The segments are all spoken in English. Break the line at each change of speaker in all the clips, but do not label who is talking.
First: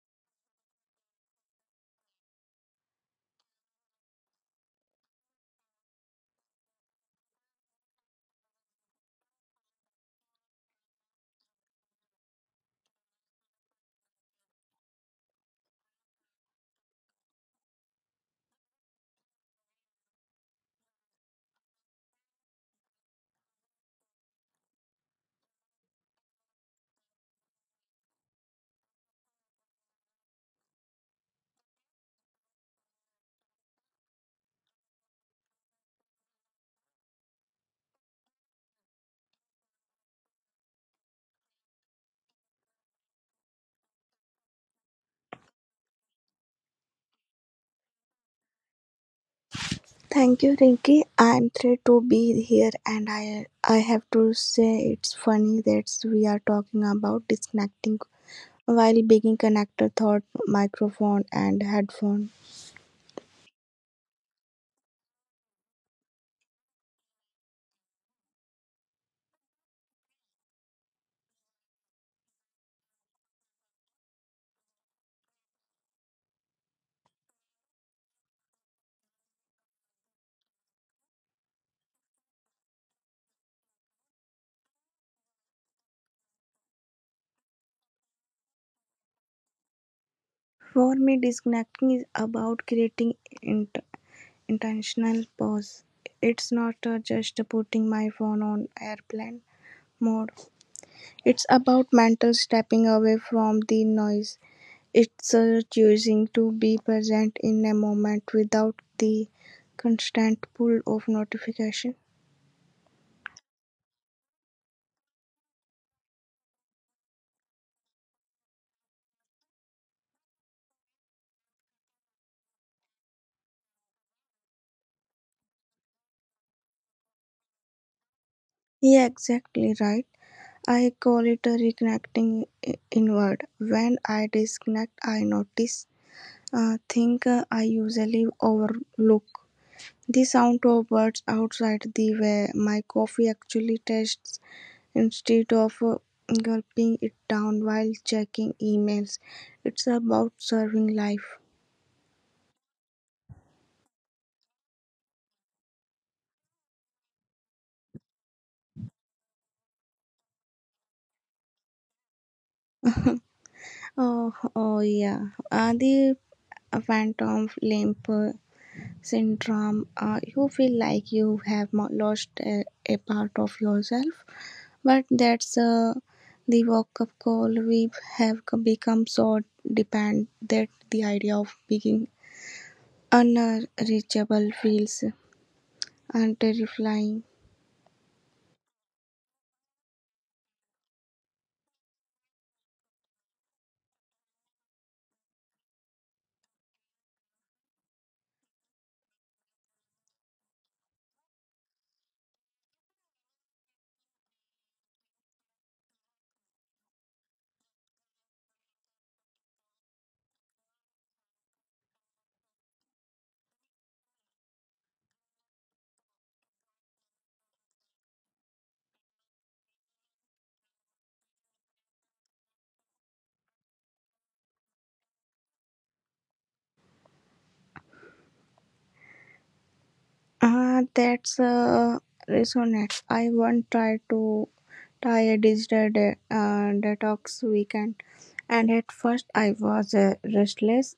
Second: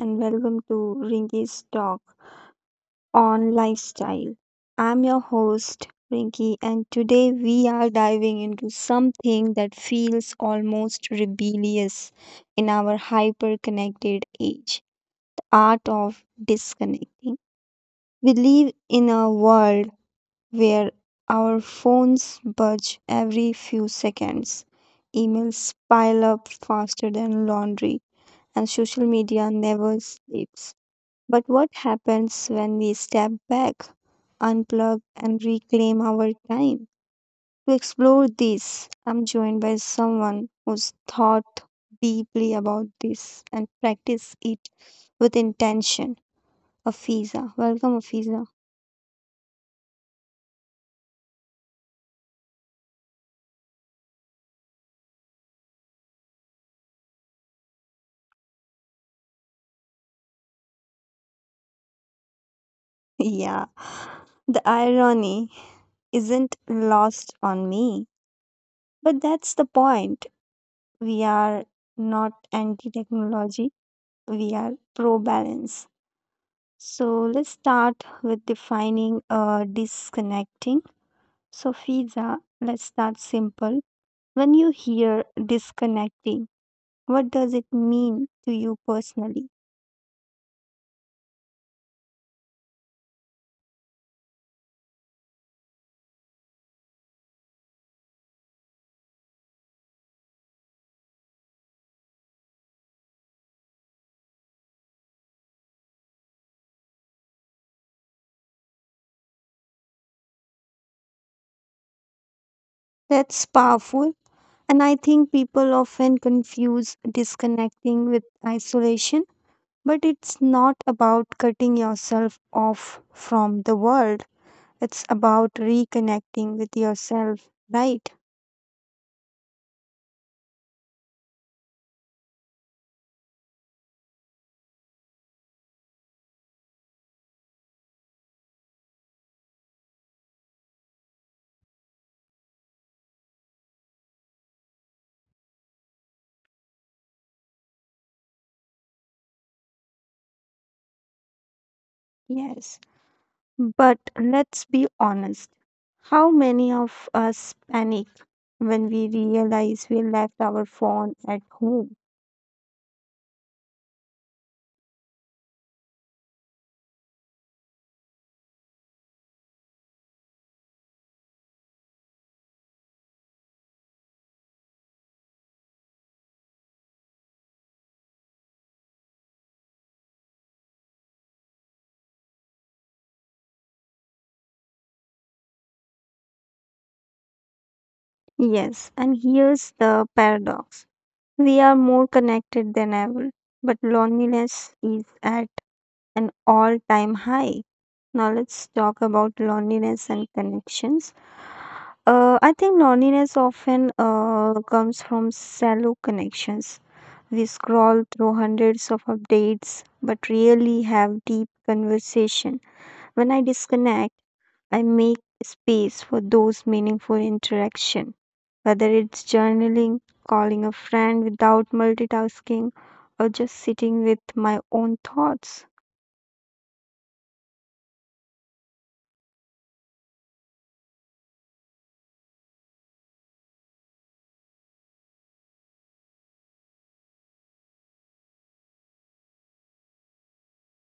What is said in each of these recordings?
and welcome to Rinky's Talk on Lifestyle. I'm your host, Rinky, and today we are diving into something that feels almost rebellious in our hyper connected age the art of disconnecting. We live in a world where our phones budge every few seconds, emails pile up faster than laundry, and social media never sleeps. But what happens when we step back, unplug, and reclaim our time? To explore this, I'm joined by someone who's thought deeply about this and practice it with intention. Afiza. Welcome, Afiza.
Thank you, Rinky. I'm thrilled to be here, and I have to say it's funny that we are talking about disconnecting while being connected thought microphone and headphone.
Yeah, the irony isn't lost on me, but that's the point. We are not anti technology, we are pro balance. So let's start with defining disconnecting. So, Fiza, let's start simple. When you hear disconnecting, what does it mean to you personally?
For me, disconnecting is about creating int- intentional pause. It's not just putting my phone on airplane mode. It's about mental stepping away from the noise. It's a choosing to be present in a moment without the constant pull of notification.
That's powerful. And I think people often confuse disconnecting with isolation, but it's not about cutting yourself off from the world. It's about reconnecting with yourself, right?
Yeah, exactly right. I call it a reconnecting inward. When I disconnect, I notice things I usually overlook. The sound of birds outside, the way my coffee actually tastes instead of gulping it down while checking emails. It's about serving life.
Yes. But let's be honest. How many of us panic when we realize we left our phone at home?
Oh yeah. The phantom limp syndrome. You feel like you have lost a part of yourself, but that's the wake-up call. We have become so dependent that the idea of being unreachable feels terrifying.
Yes, and here's the paradox we are more connected than ever, but loneliness is at an all time high. Now, let's talk about loneliness and connections. I think loneliness often comes from shallow connections. We scroll through hundreds of updates but rarely have deep conversation. When I disconnect, I make space for those meaningful interaction. Whether it's journaling, calling a friend without multitasking, or just sitting with my own thoughts.
Ah, that's Resonates. I once tried to Try a digital detox weekend, and at first I was restless,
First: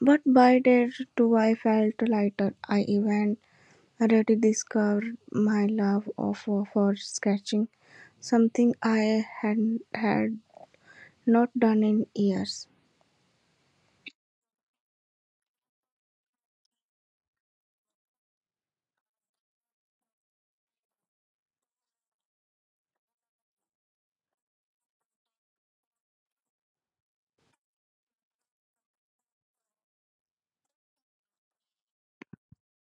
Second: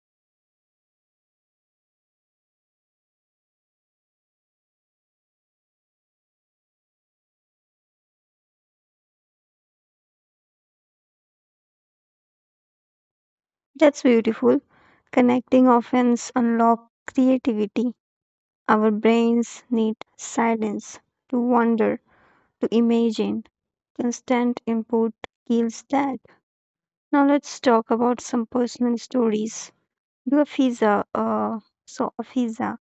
but by day two I felt lighter. I even rediscovered my love of for sketching, something I had not done in years.
That's beautiful. Connecting often unlocks creativity. Our brains need silence to wonder, to imagine. Constant input kills that. Now let's talk about some personal stories. You Afiza, uh, so Afiza,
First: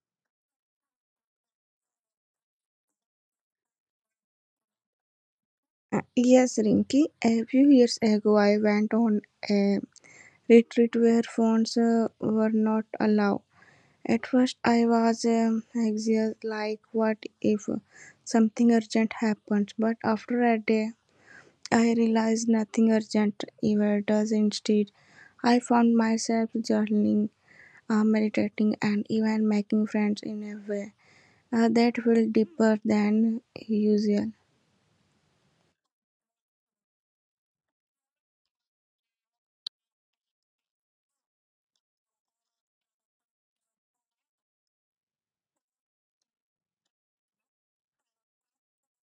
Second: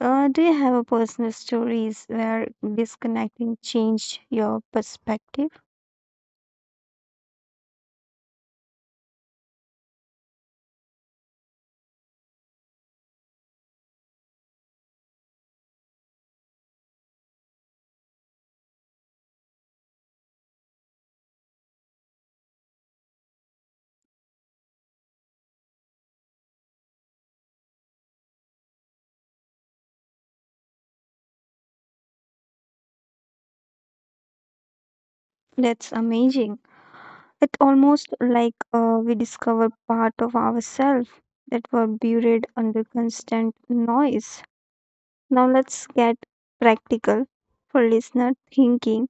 do you have a personal stories where disconnecting changed your perspective?
Yes, Rinky. A few years ago, I went on a retreat where phones were not allowed. At first I was anxious, like what if something urgent happens, but after a day I realized nothing urgent ever does. Instead, I found myself journaling, meditating, and even making friends in a way that felt deeper than usual.
That's amazing. It's almost like we discover part of ourselves that were buried under constant noise. Now let's get practical for listener thinking.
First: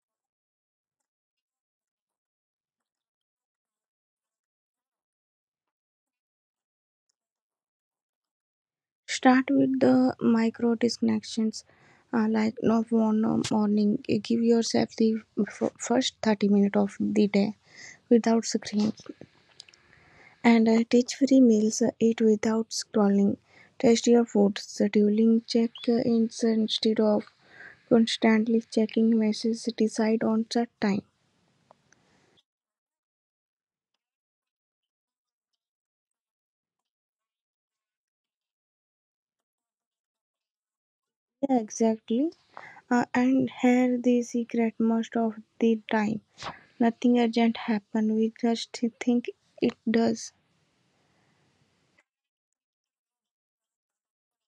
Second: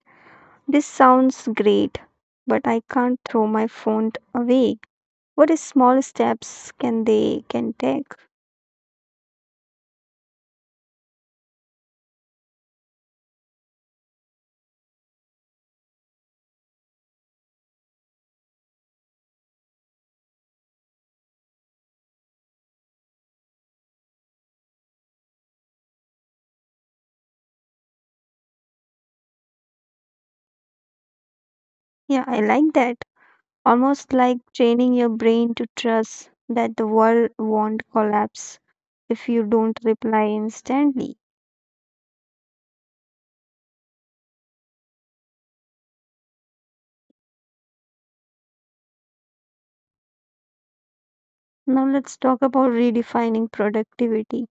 This sounds great, but I can't throw my phone away. What is small steps can they can take?
Start with the micro disconnections. Like no phone, no morning. Give yourself the first 30 minutes of the day without screens. And Teach free meals, eat without scrolling, test your food, scheduling check ins instead of constantly checking messages, decide on set time.
Yeah, I like that. Almost like training your brain to trust that the world won't collapse if you don't reply instantly.
Yeah, exactly. And here the secret most of the time. Nothing urgent happen. We just think it does.
Now let's talk about redefining productivity.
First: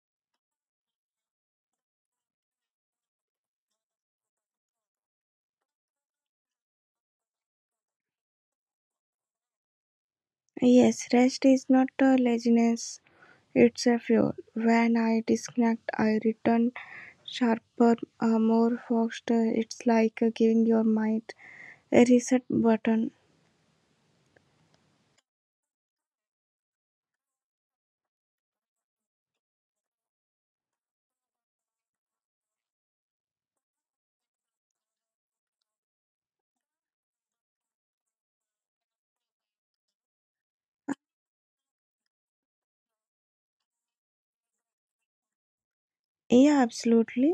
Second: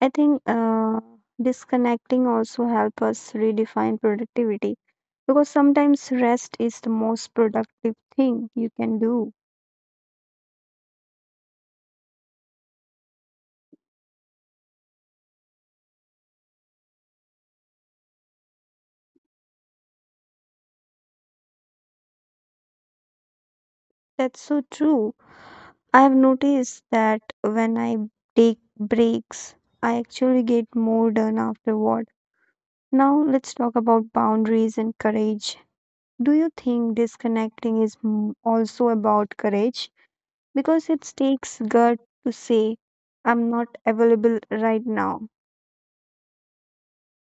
I think disconnecting also help us redefine productivity because sometimes rest is the most productive thing you can do.
Yes, rest is not a laziness. It's a fuel. When I disconnect, I return sharper, more focused. It's like giving your mind reset button.
That's so true. I have noticed that when I take breaks, I actually get more done afterward. Now, let's talk about boundaries and courage. Do you think disconnecting is also about courage? Because it takes gut to say, I'm not available right now.
Yeah, absolutely.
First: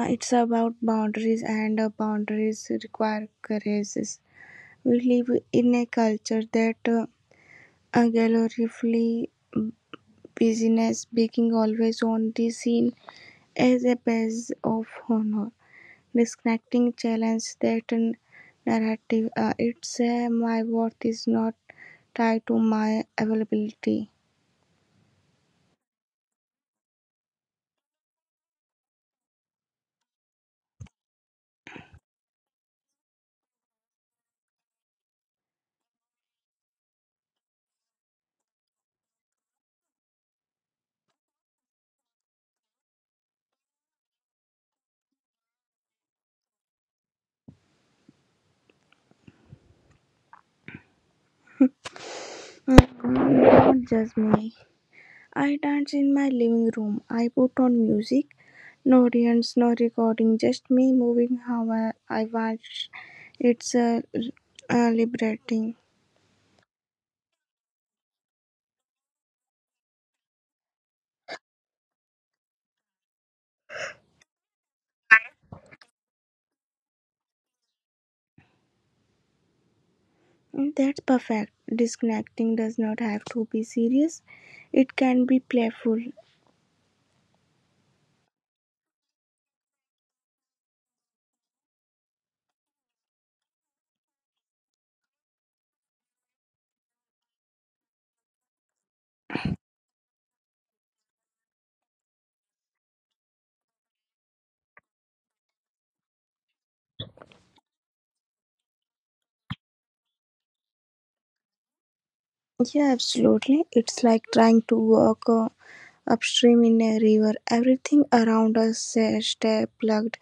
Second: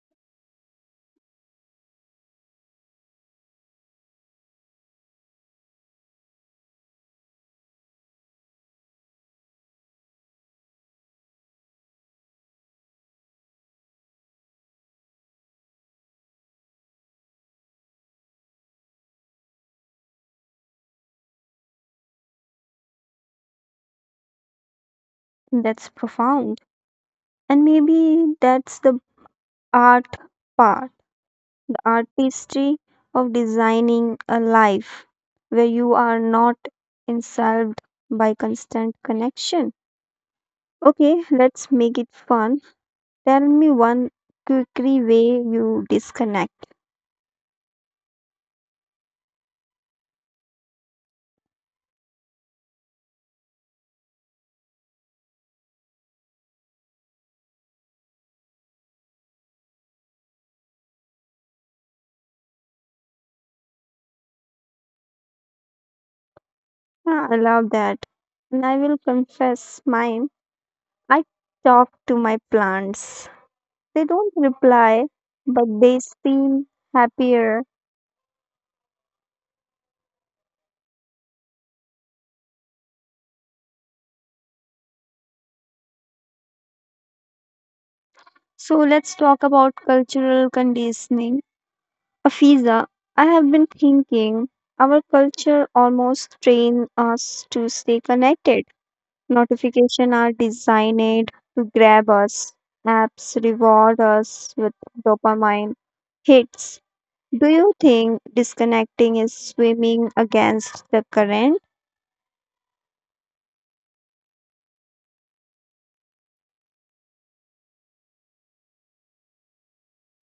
It's about boundaries, and boundaries require courage. We live in a culture that gloriously business being always on the scene as a badge of honor. Disconnecting challenge that narrative. It's My worth is not tied to my availability.
That's profound. And maybe that's the art part artistry of designing a life where you are not insulted by constant connection. Okay, let's make it fun. Tell me one quirky way you disconnect.
Don't judge me. I dance in my living room. I put on music. No audience, no recording, just me moving how I watch. It's liberating.
Ah, I love that. And I will confess mine. I talk to my plants. They don't reply, but they seem happier.
That's perfect. Disconnecting does not have to be serious, it can be playful.
So let's talk about cultural conditioning. Afiza, I have been thinking our culture almost train us to stay connected. Notifications are designed to grab us. Apps reward us with dopamine hits. Do you think disconnecting is swimming against the current?
Yeah, absolutely. It's like trying to walk upstream in a river. Everything around us stay plugged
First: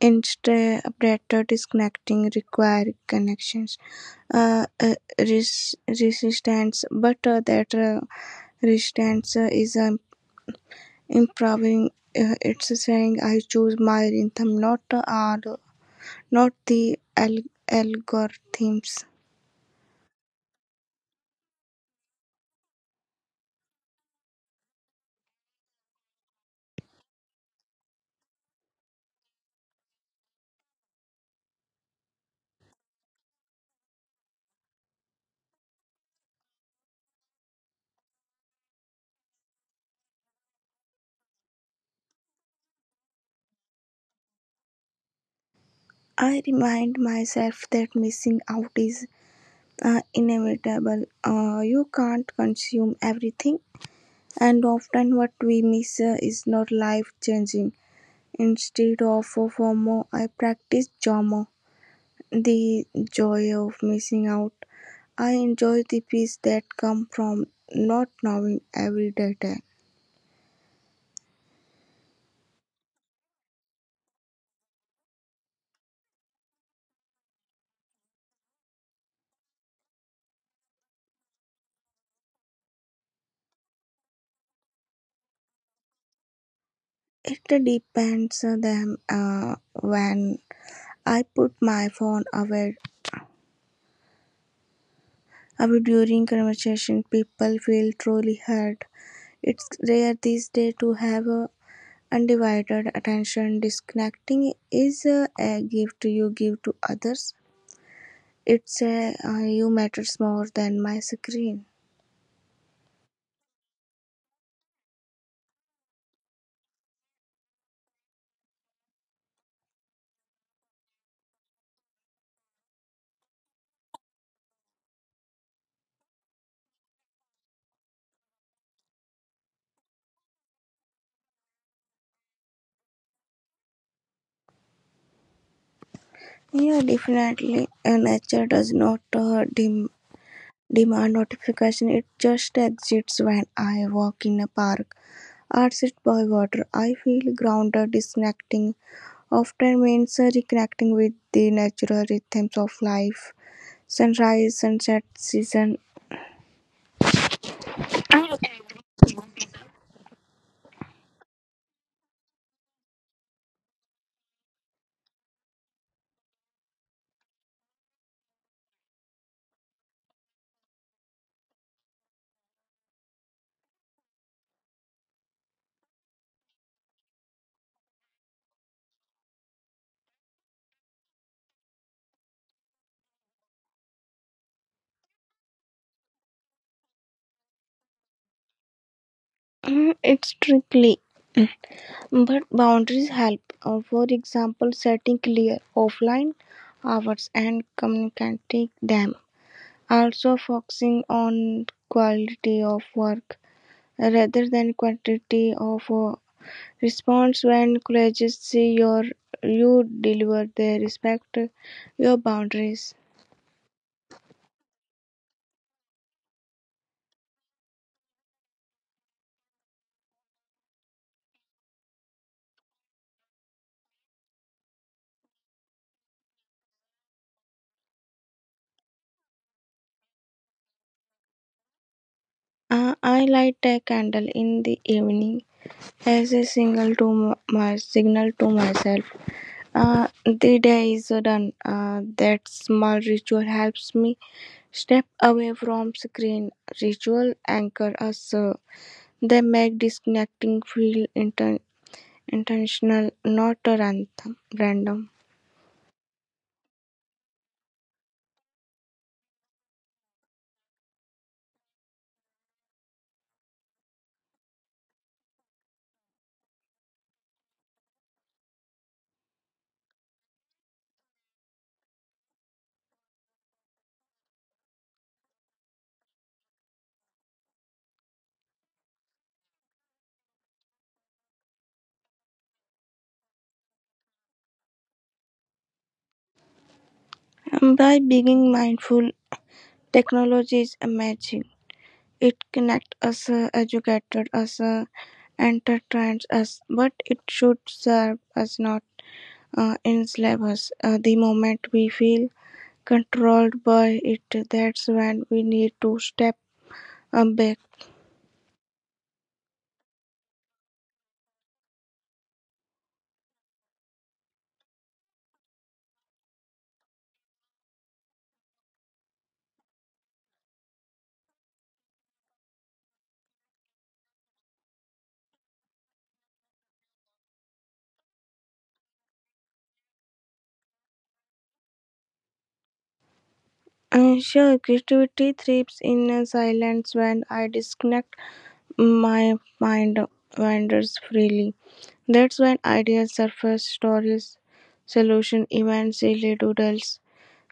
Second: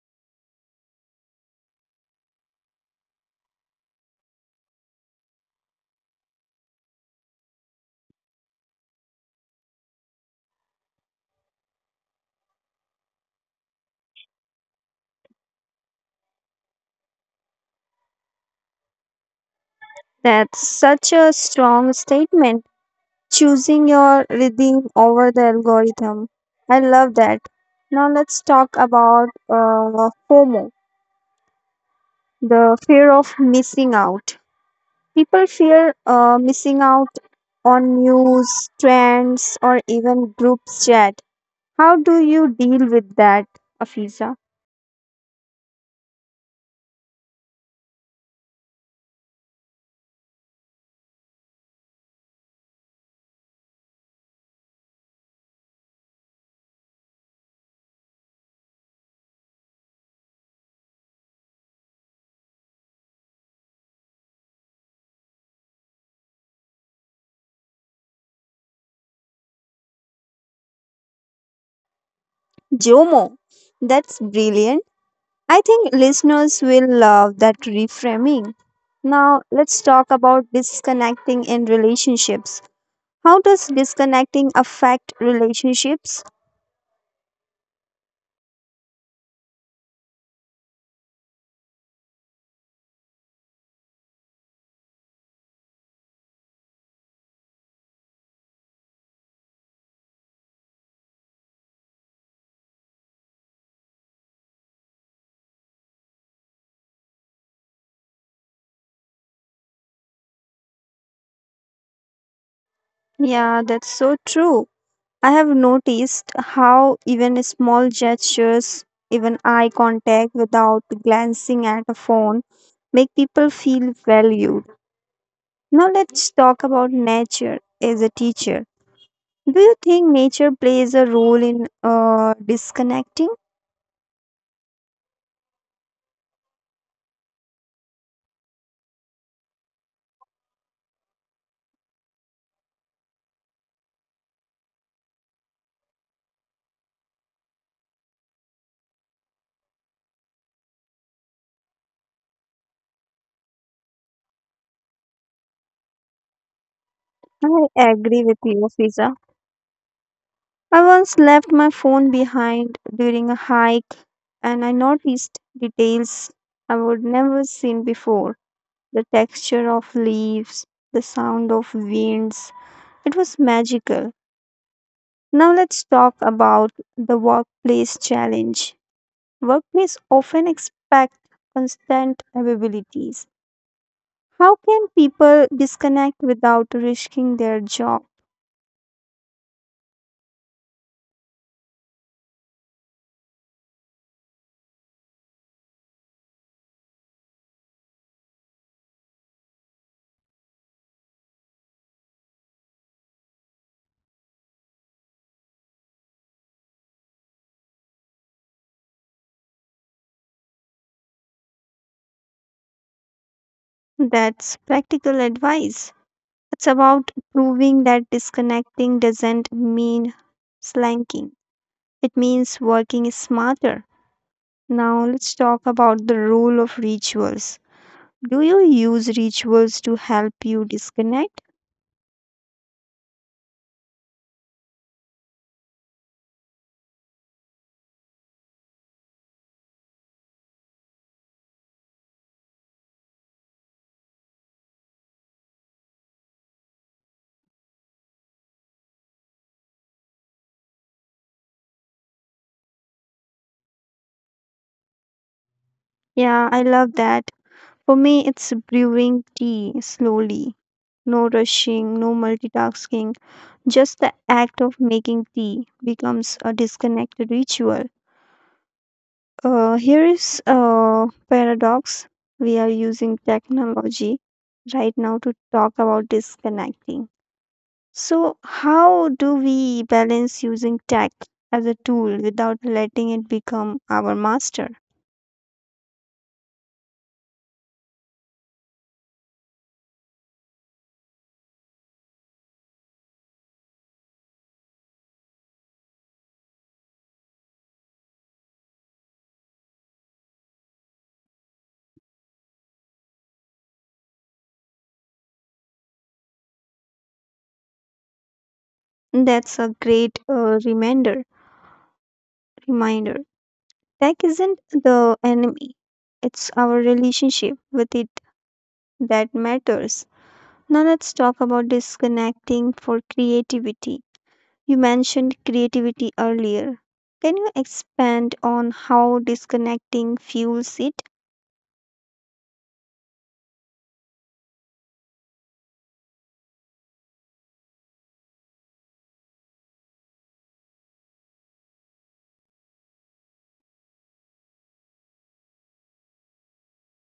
in, stay better. Disconnecting, require connections, resistance. But that resistance is improving. It's saying I choose my rhythm, not the algorithms.
That's such a strong statement. Choosing your rhythm over the algorithm. I love that. Now let's talk about FOMO, the fear of missing out. People fear missing out on news, trends, or even group chat. How do you deal with that, Afisa?
I remind myself that missing out is inevitable. You can't consume everything, and often what we miss is not life changing. Instead of FOMO, I practice JOMO, the joy of missing out. I enjoy the peace that comes from not knowing every detail.
Jomo, that's brilliant. I think listeners will love that reframing. Now, let's talk about disconnecting in relationships. How does disconnecting affect relationships?
It depends on them. When I put my phone away during conversation, people feel truly heard. It's rare these days to have undivided attention. Disconnecting is a gift you give to others. It's a you matters more than my screen.
Yeah, that's so true. I have noticed how even small gestures, even eye contact without glancing at a phone, make people feel valued. Now, let's talk about nature as a teacher. Do you think nature plays a role in disconnecting?
Yeah, definitely. Nature does not demand notification. It just exists. When I walk in a park arched by water, I feel grounded. Disconnecting often means reconnecting with the natural rhythms of life. Sunrise, sunset, season.
I agree with you, Fiza. I once left my phone behind during a hike and I noticed details I would never seen before: the texture of leaves, the sound of winds. It was magical. Now let's talk about the workplace challenge. Workplace often expect constant availabilities. How can people disconnect without risking their job?
It's tricky, but boundaries help. For example, setting clear offline hours and communicating them. Also, focusing on quality of work rather than quantity of response. When colleges see your you deliver, they respect your boundaries.
That's practical advice. It's about proving that disconnecting doesn't mean slanking. It means working smarter. Now let's talk about the role of rituals. Do you use rituals to help you disconnect?
I light a candle in the evening as a signal to my signal to myself. The day is done. That small ritual helps me step away from screen. Ritual anchor us. They make disconnecting feel intentional, not random.
Yeah, I love that. For me, it's brewing tea slowly. No rushing, no multitasking. Just the act of making tea becomes a disconnected ritual. Here is a paradox. We are using technology right now to talk about disconnecting. So, how do we balance using tech as a tool without letting it become our master?
By being mindful. Technology is amazing. It connects us, educates us, entertains us, but it should serve us, not enslave us. The moment we feel controlled by it, that's when we need to step back.
That's a great reminder. Tech isn't the enemy. It's our relationship with it that matters. Now let's talk about disconnecting for creativity. You mentioned creativity earlier. Can you expand on how disconnecting fuels it?
Sure, creativity thrives in silence. When I disconnect, my mind wanders freely. That's when ideas surface, stories, solution, events, silly doodles.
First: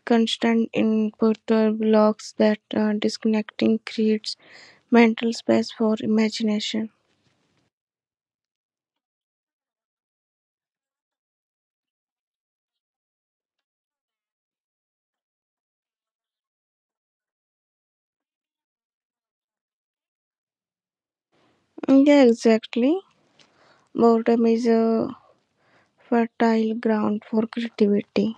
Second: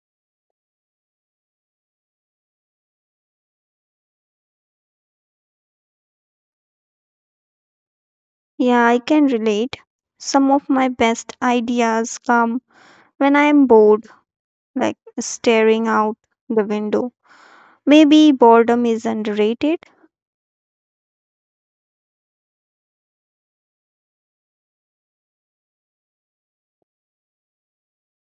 Constant input blocks that. Disconnecting creates mental space for imagination.
Yeah, I can relate. Some of my best ideas come when I am bored, like staring out the window. Maybe boredom is underrated.
Yeah, exactly. Boredom is a fertile ground for creativity.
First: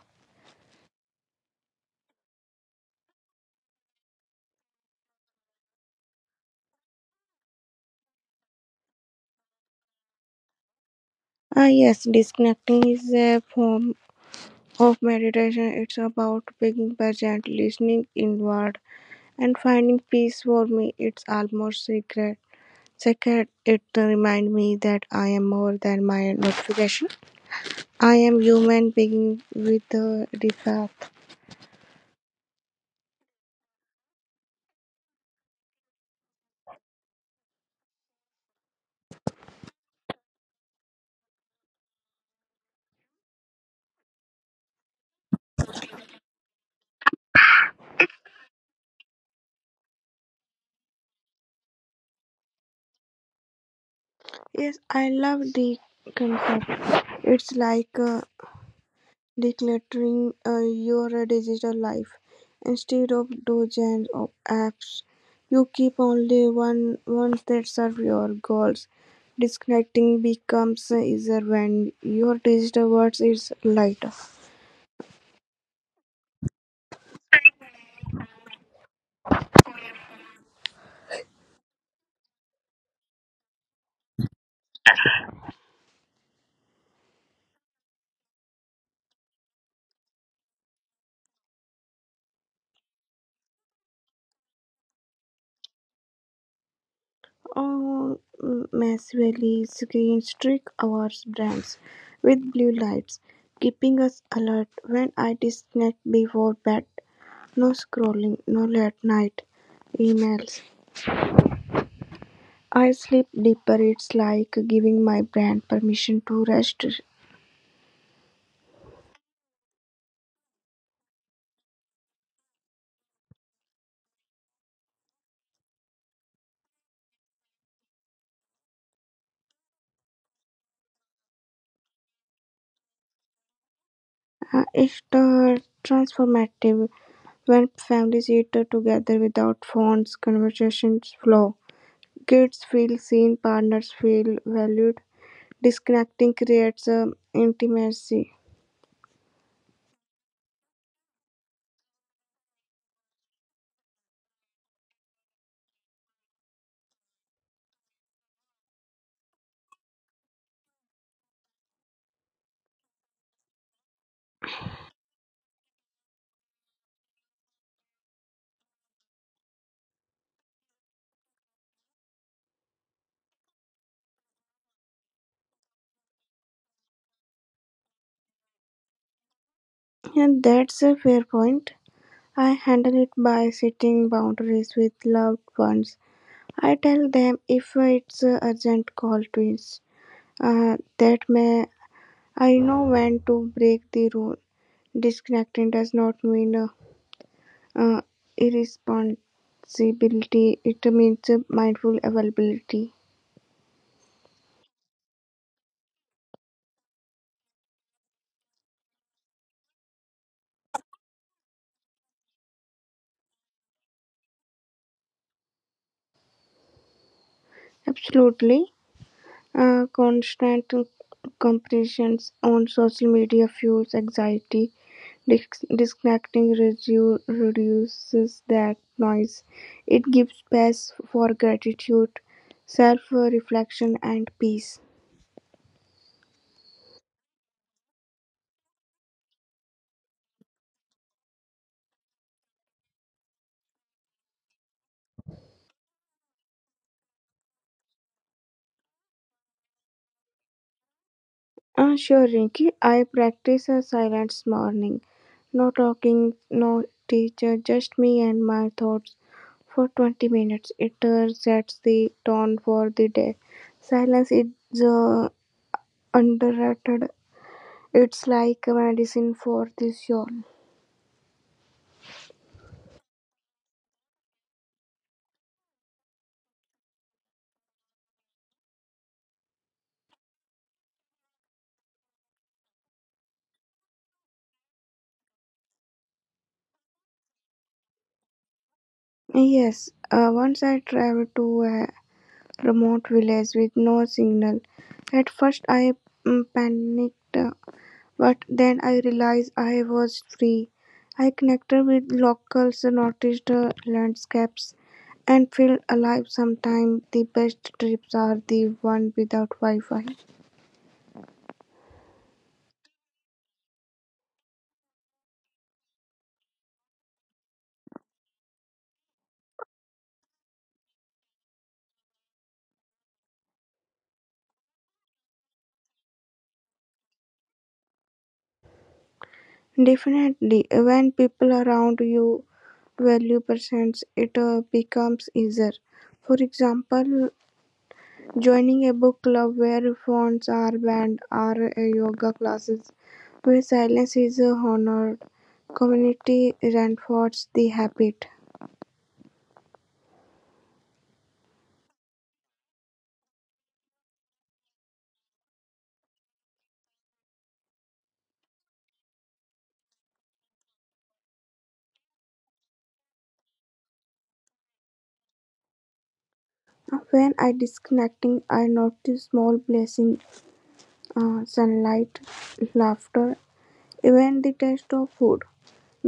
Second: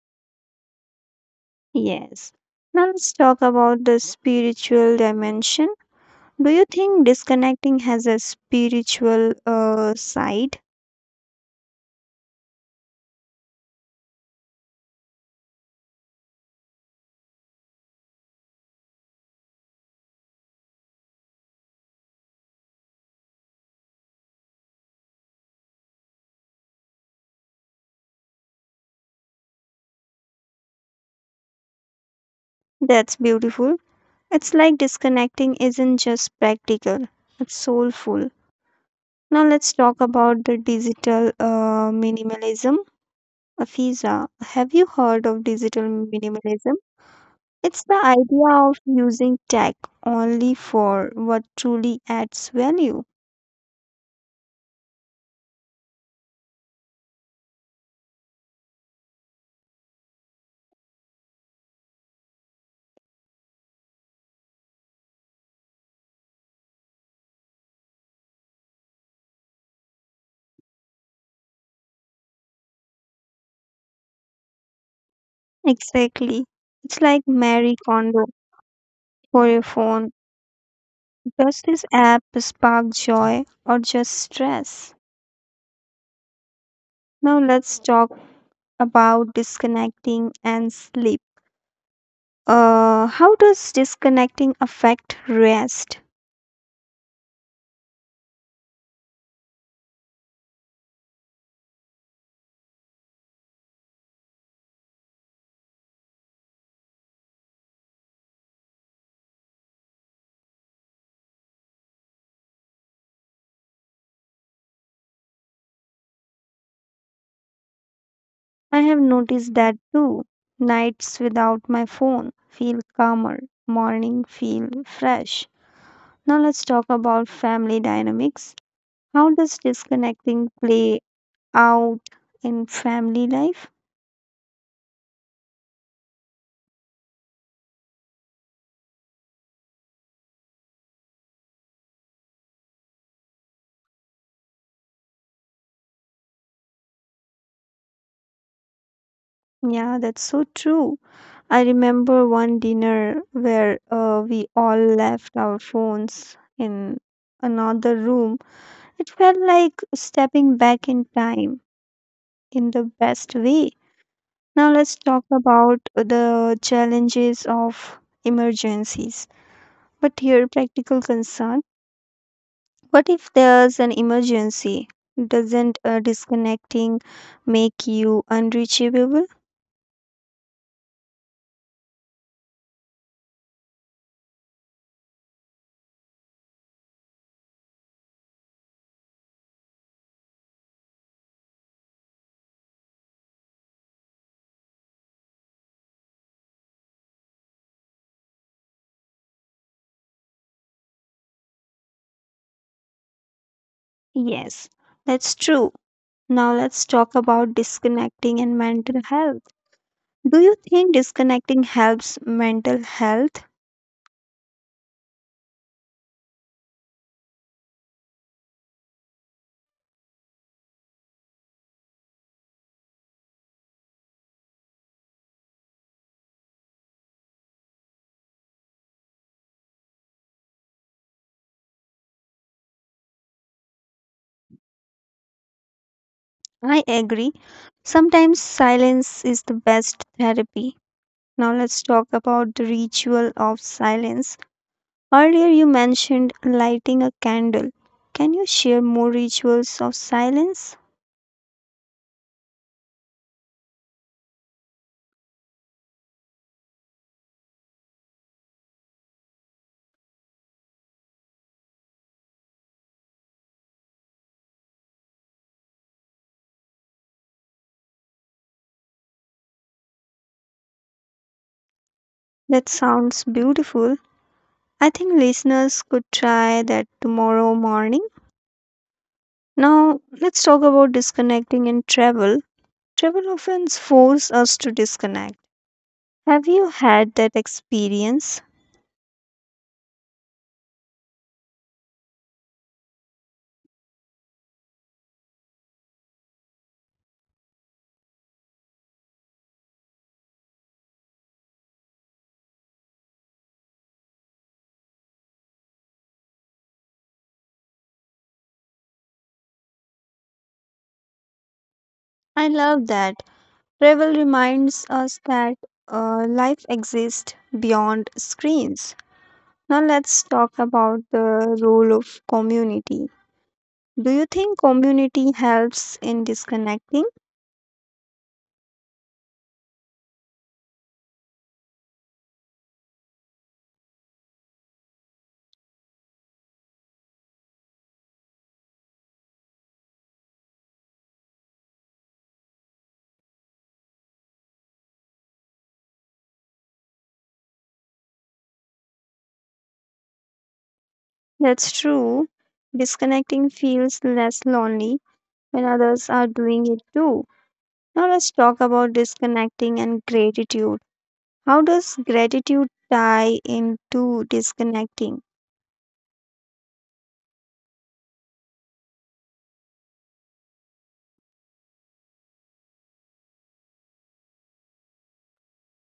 Yes. Now let's talk about the spiritual dimension. Do you think disconnecting has a spiritual side?
Ah, yes, disconnecting is a form of meditation. It's about being present, listening inward, and finding peace. For me, it's almost sacred. Sacred, it reminds me that I am more than my notification. I am human being with a defect.
That's beautiful. It's like disconnecting isn't just practical, it's soulful. Now let's talk about the digital minimalism. Afiza, have you heard of digital minimalism? It's the idea of using tech only for what truly adds value.
Yes, I love the concept. It's like decluttering your digital life. Instead of dozens of apps, you keep only one ones that serve your goals. Disconnecting becomes easier when your digital world is lighter.
Exactly. It's like Marie Kondo for your phone. Does this app spark joy or just stress? Now let's talk about disconnecting and sleep. How does disconnecting affect rest?
Or massively, screen streak our brains with blue lights, keeping us alert. When I disconnect before bed, no scrolling, no late night emails, I sleep deeper. It's like giving my brain permission to rest.
I have noticed that too. Nights without my phone feel calmer, morning feel fresh. Now let's talk about family dynamics. How does disconnecting play out in family life?
It's Transformative. When families eat together without phones, conversations flow. Kids feel seen, partners feel valued, disconnecting creates intimacy.
Yeah, that's so true. I remember one dinner where we all left our phones in another room. It felt like stepping back in time in the best way. Now let's talk about the challenges of emergencies. But here, practical concern. What if there's an emergency? Doesn't disconnecting make you unreachable?
And that's a fair point. I handle it by setting boundaries with loved ones. I tell them if it's an urgent call to is, uh, that may, I know when to break the rule. Disconnecting does not mean uh, irresponsibility. It means mindful availability.
Yes, that's true. Now let's talk about disconnecting and mental health. Do you think disconnecting helps mental health?
Absolutely. Constant comparisons on social media fuels anxiety. Disconnecting reduces that noise; it gives space for gratitude, self-reflection, and peace.
I agree. Sometimes silence is the best therapy. Now let's talk about the ritual of silence. Earlier you mentioned lighting a candle. Can you share more rituals of silence?
Sure, Rinky. I practice a silence morning. No talking, no teacher, just me and my thoughts for 20 minutes. It sets the tone for the day. Silence is underrated. It's like a medicine for the soul.
That sounds beautiful. I think listeners could try that tomorrow morning. Now let's talk about disconnecting and travel. Travel often forces us to disconnect. Have you had that experience?
Yes, once I traveled to a remote village with no signal. At first, I panicked, but then I realized I was free. I connected with locals, noticed the landscapes, and felt alive. Sometimes the best trips are the one without Wi Fi.
I love that. Travel reminds us that life exists beyond screens. Now let's talk about the role of community. Do you think community helps in disconnecting?
Definitely. When people around you value percents, it becomes easier. For example, joining a book club where phones are banned or yoga classes where silence is honored. Community reinforces the habit.
That's true. Disconnecting feels less lonely when others are doing it too. Now let's talk about disconnecting and gratitude. How does gratitude tie into disconnecting?
When I disconnecting, I notice small blessings, sunlight, laughter, even the taste of food.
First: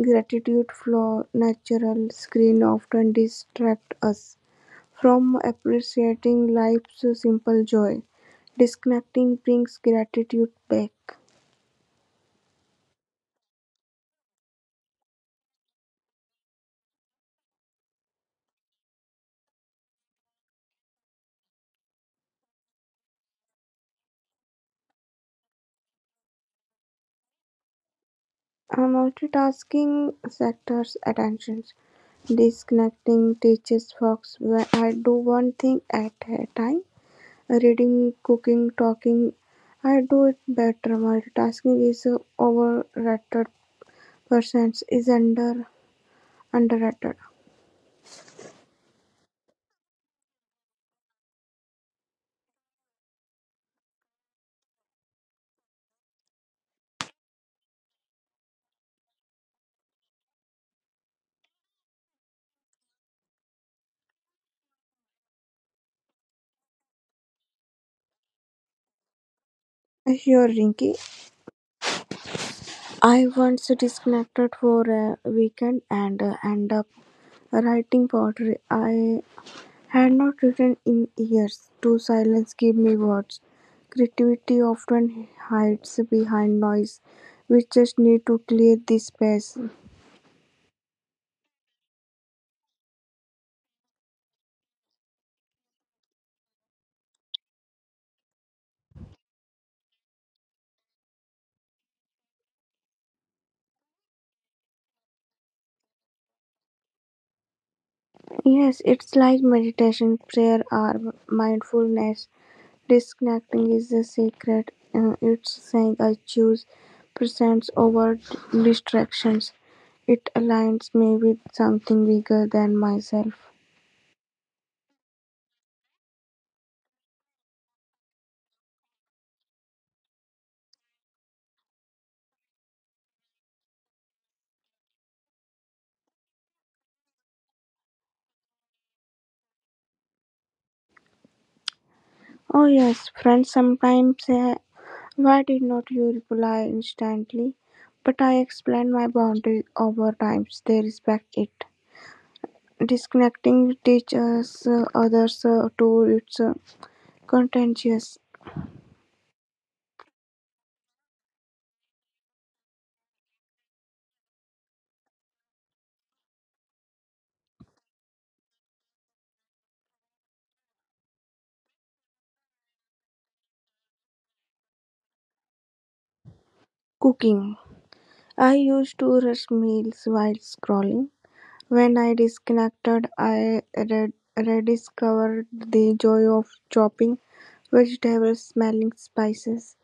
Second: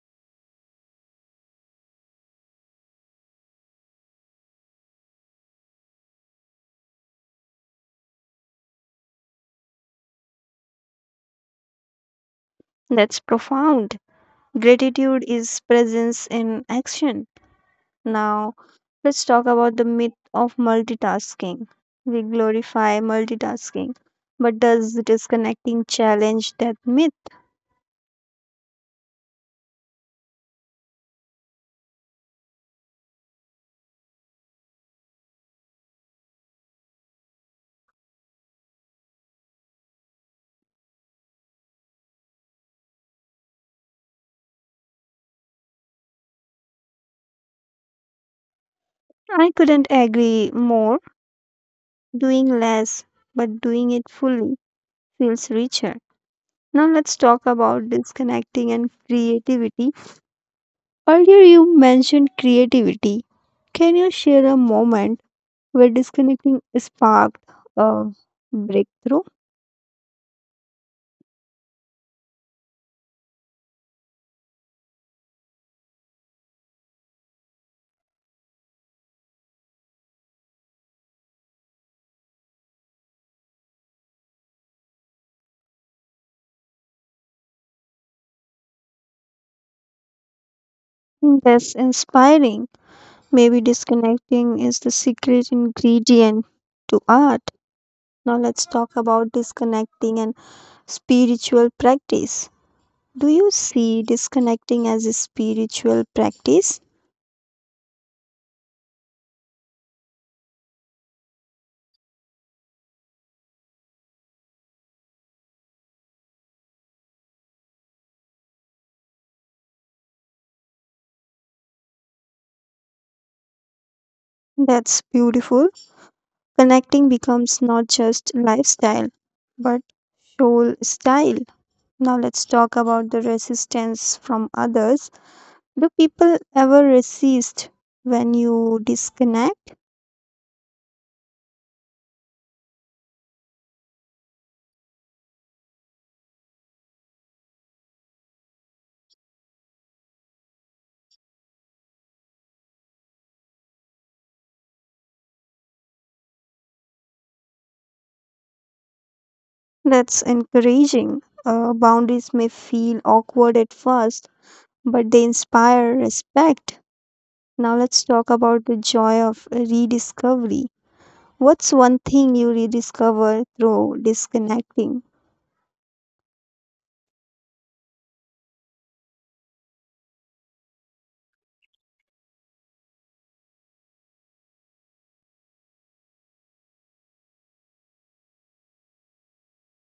Gratitude for natural screen often distract us from appreciating life's simple joy. Disconnecting brings gratitude back.
That's profound. Gratitude is presence in action. Now, let's talk about the myth of multitasking. We glorify multitasking, but does disconnecting challenge that myth?
Multitasking sectors attentions. Disconnecting teaches Fox where I do one thing at a time. Reading, cooking, talking. I do it better. Multitasking is overrated. Percents is underrated.
I couldn't agree more. Doing less, but doing it fully feels richer. Now, let's talk about disconnecting and creativity. Earlier, you mentioned creativity. Can you share a moment where disconnecting sparked a breakthrough?
Sure, Rinky. I once disconnected for a weekend and end up writing poetry. I had not written in years, to silence gave me words. Creativity often hides behind noise. We just need to clear the space.
That's inspiring. Maybe disconnecting is the secret ingredient to art. Now let's talk about disconnecting and spiritual practice. Do you see disconnecting as a spiritual practice?
Yes, it's like meditation, prayer, or mindfulness. Disconnecting is a sacred. It's saying I choose presence over distractions. It aligns me with something bigger than myself.
That's beautiful. Connecting becomes not just lifestyle, but soul style. Now let's talk about the resistance from others. Do people ever resist when you disconnect?
Oh, yes, friends sometimes. Why did not you reply instantly? But I explained my boundary over times. They respect it. Disconnecting teaches others to its contentious
That's encouraging. Boundaries may feel awkward at first, but they inspire respect. Now, let's talk about the joy of rediscovery. What's one thing you rediscover through disconnecting?
cooking. I used to rush meals while scrolling. When I disconnected, I rediscovered the joy of chopping vegetables, smelling spices,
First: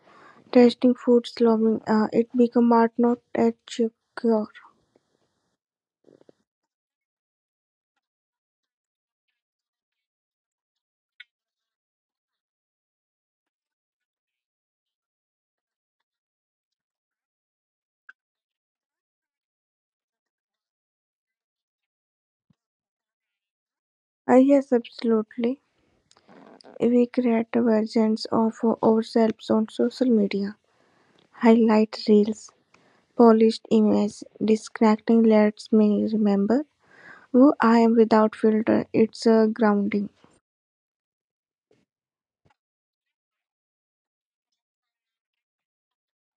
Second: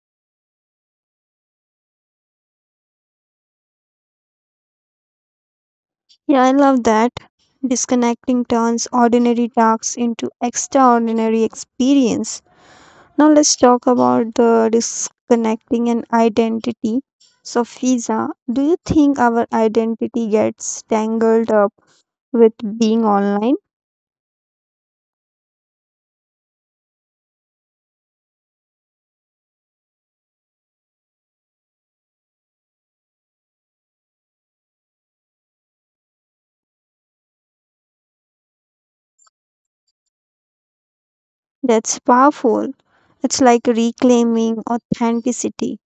tasting food slowly. It became art, not a chore.
Yeah, I love that. Disconnecting turns ordinary tasks into extraordinary experience. Now let's talk about the disconnecting and identity. So Fiza, do you think our identity gets tangled up with being online?
Yes, absolutely. We create versions of ourselves on social media, highlight reels, polished images, distracting lets me remember who I am without filter. It's grounding.
That's powerful. It's like reclaiming authenticity.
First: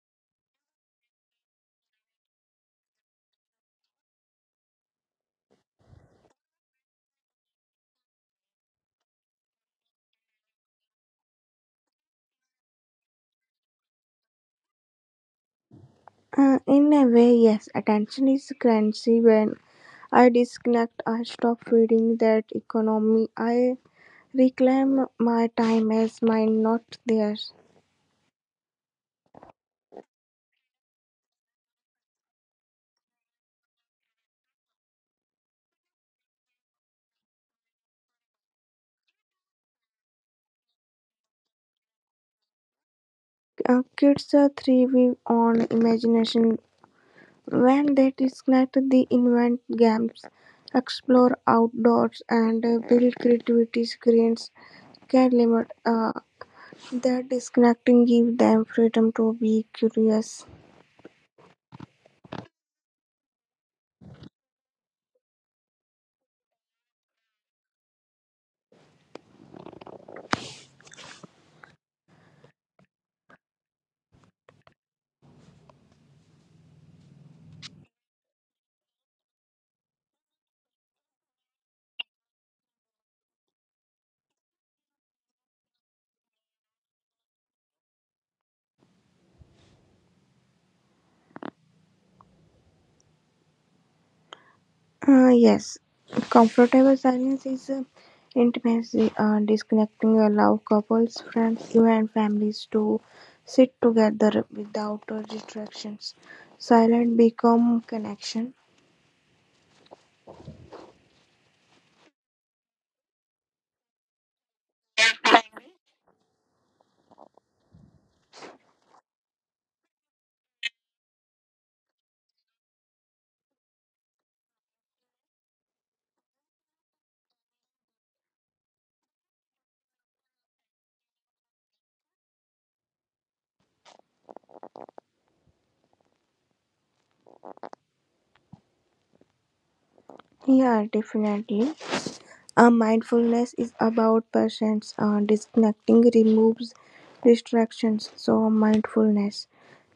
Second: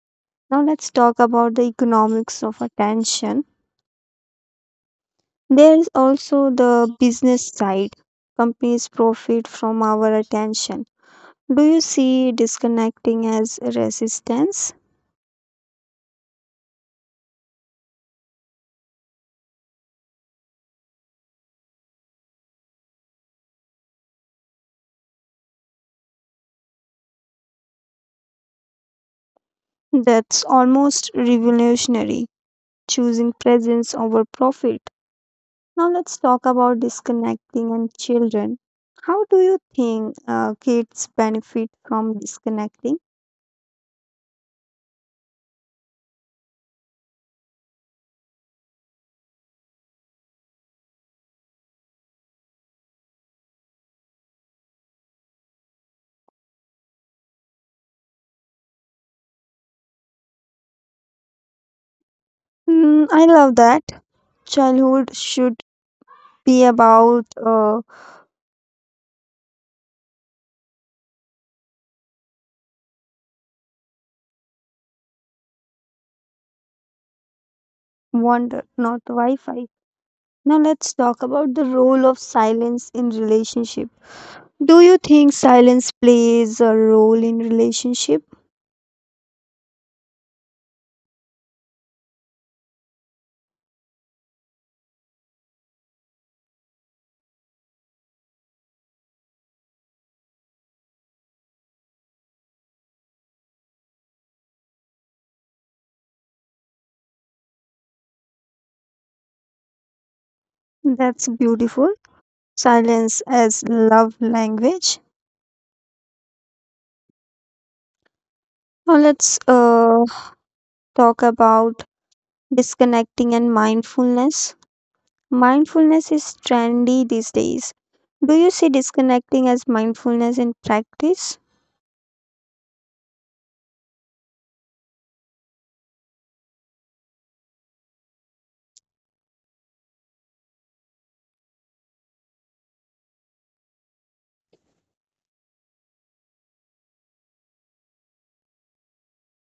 Now let's talk about the economics of attention. There is also the business side. Companies profit from our attention. Do you see disconnecting as resistance?
In a way, yes, attention is currency. When I disconnect, I stop feeding that economy. I reclaim my time as mine, not theirs.
That's almost revolutionary choosing presence over profit. Now let's talk about disconnecting and children. How do you think kids benefit from disconnecting?
Kids are thriving on imagination. When they disconnect, they invent games, explore outdoors, and build creativity screens can limit. Their disconnecting give them freedom to be curious.
Mm, I love that. Childhood should be about wonder, not Wi Fi. Now let's talk about the role of silence in relationship. Do you think silence plays a role in relationship?
Yes, comfortable silence is intimacy. Disconnecting allow couples, friends, and families to sit together without distractions. Silent become connection.
That's beautiful. Silence as love language. Now let's talk about disconnecting and mindfulness. Mindfulness is trendy these days. Do you see disconnecting as mindfulness in practice?
Yeah, definitely. Mindfulness is about presence. Disconnecting removes distractions, so mindfulness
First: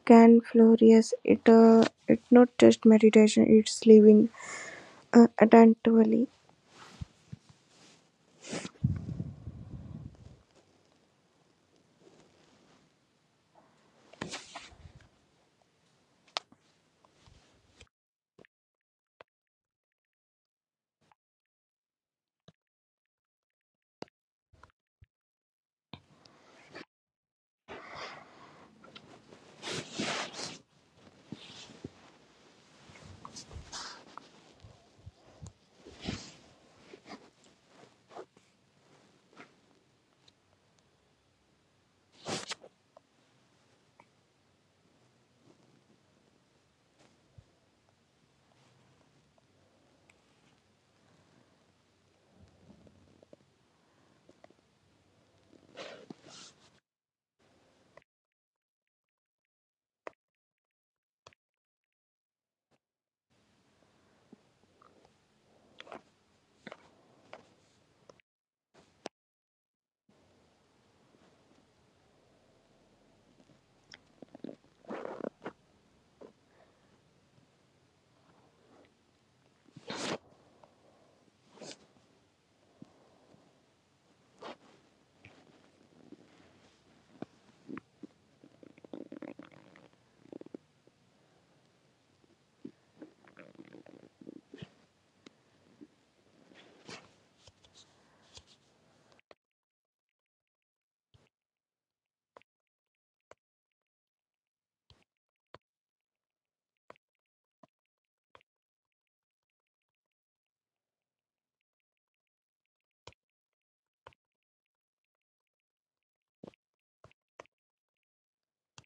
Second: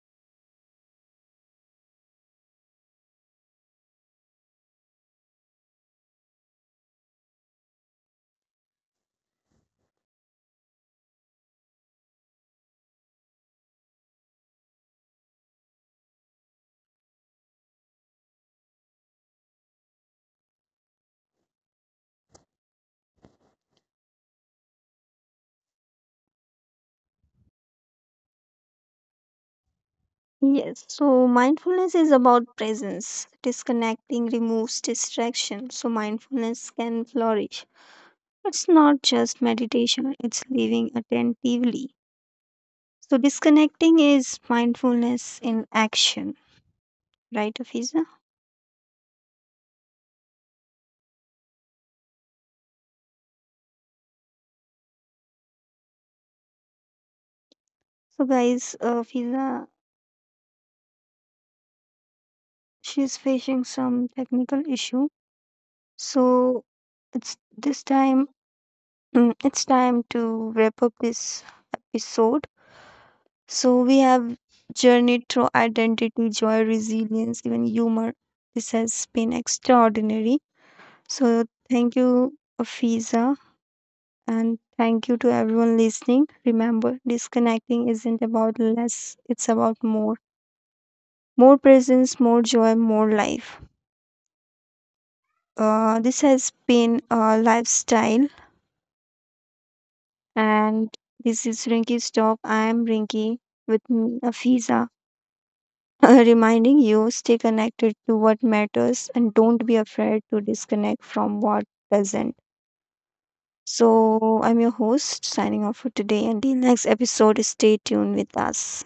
can flourish. It's not just meditation; it's living attentively.
Yes, so mindfulness is about presence. Disconnecting removes distraction, so mindfulness can flourish. It's not just meditation, it's living attentively. So, disconnecting is mindfulness in action, right, Afiza? So, guys, Afiza, she's facing some technical issue. So it's this time, it's time to wrap up this episode. So we have journeyed through identity, joy, resilience, even humor. This has been extraordinary. So thank you, Afiza, and thank you to everyone listening. Remember, disconnecting isn't about less, it's about more. More presence, more joy, more life. This has been a lifestyle. And this is Rinky's Talk. I am Rinky with me, Afiza, reminding you stay connected to what matters and don't be afraid to disconnect from what doesn't. So, I'm your host, signing off for today. Until next episode, stay tuned with us.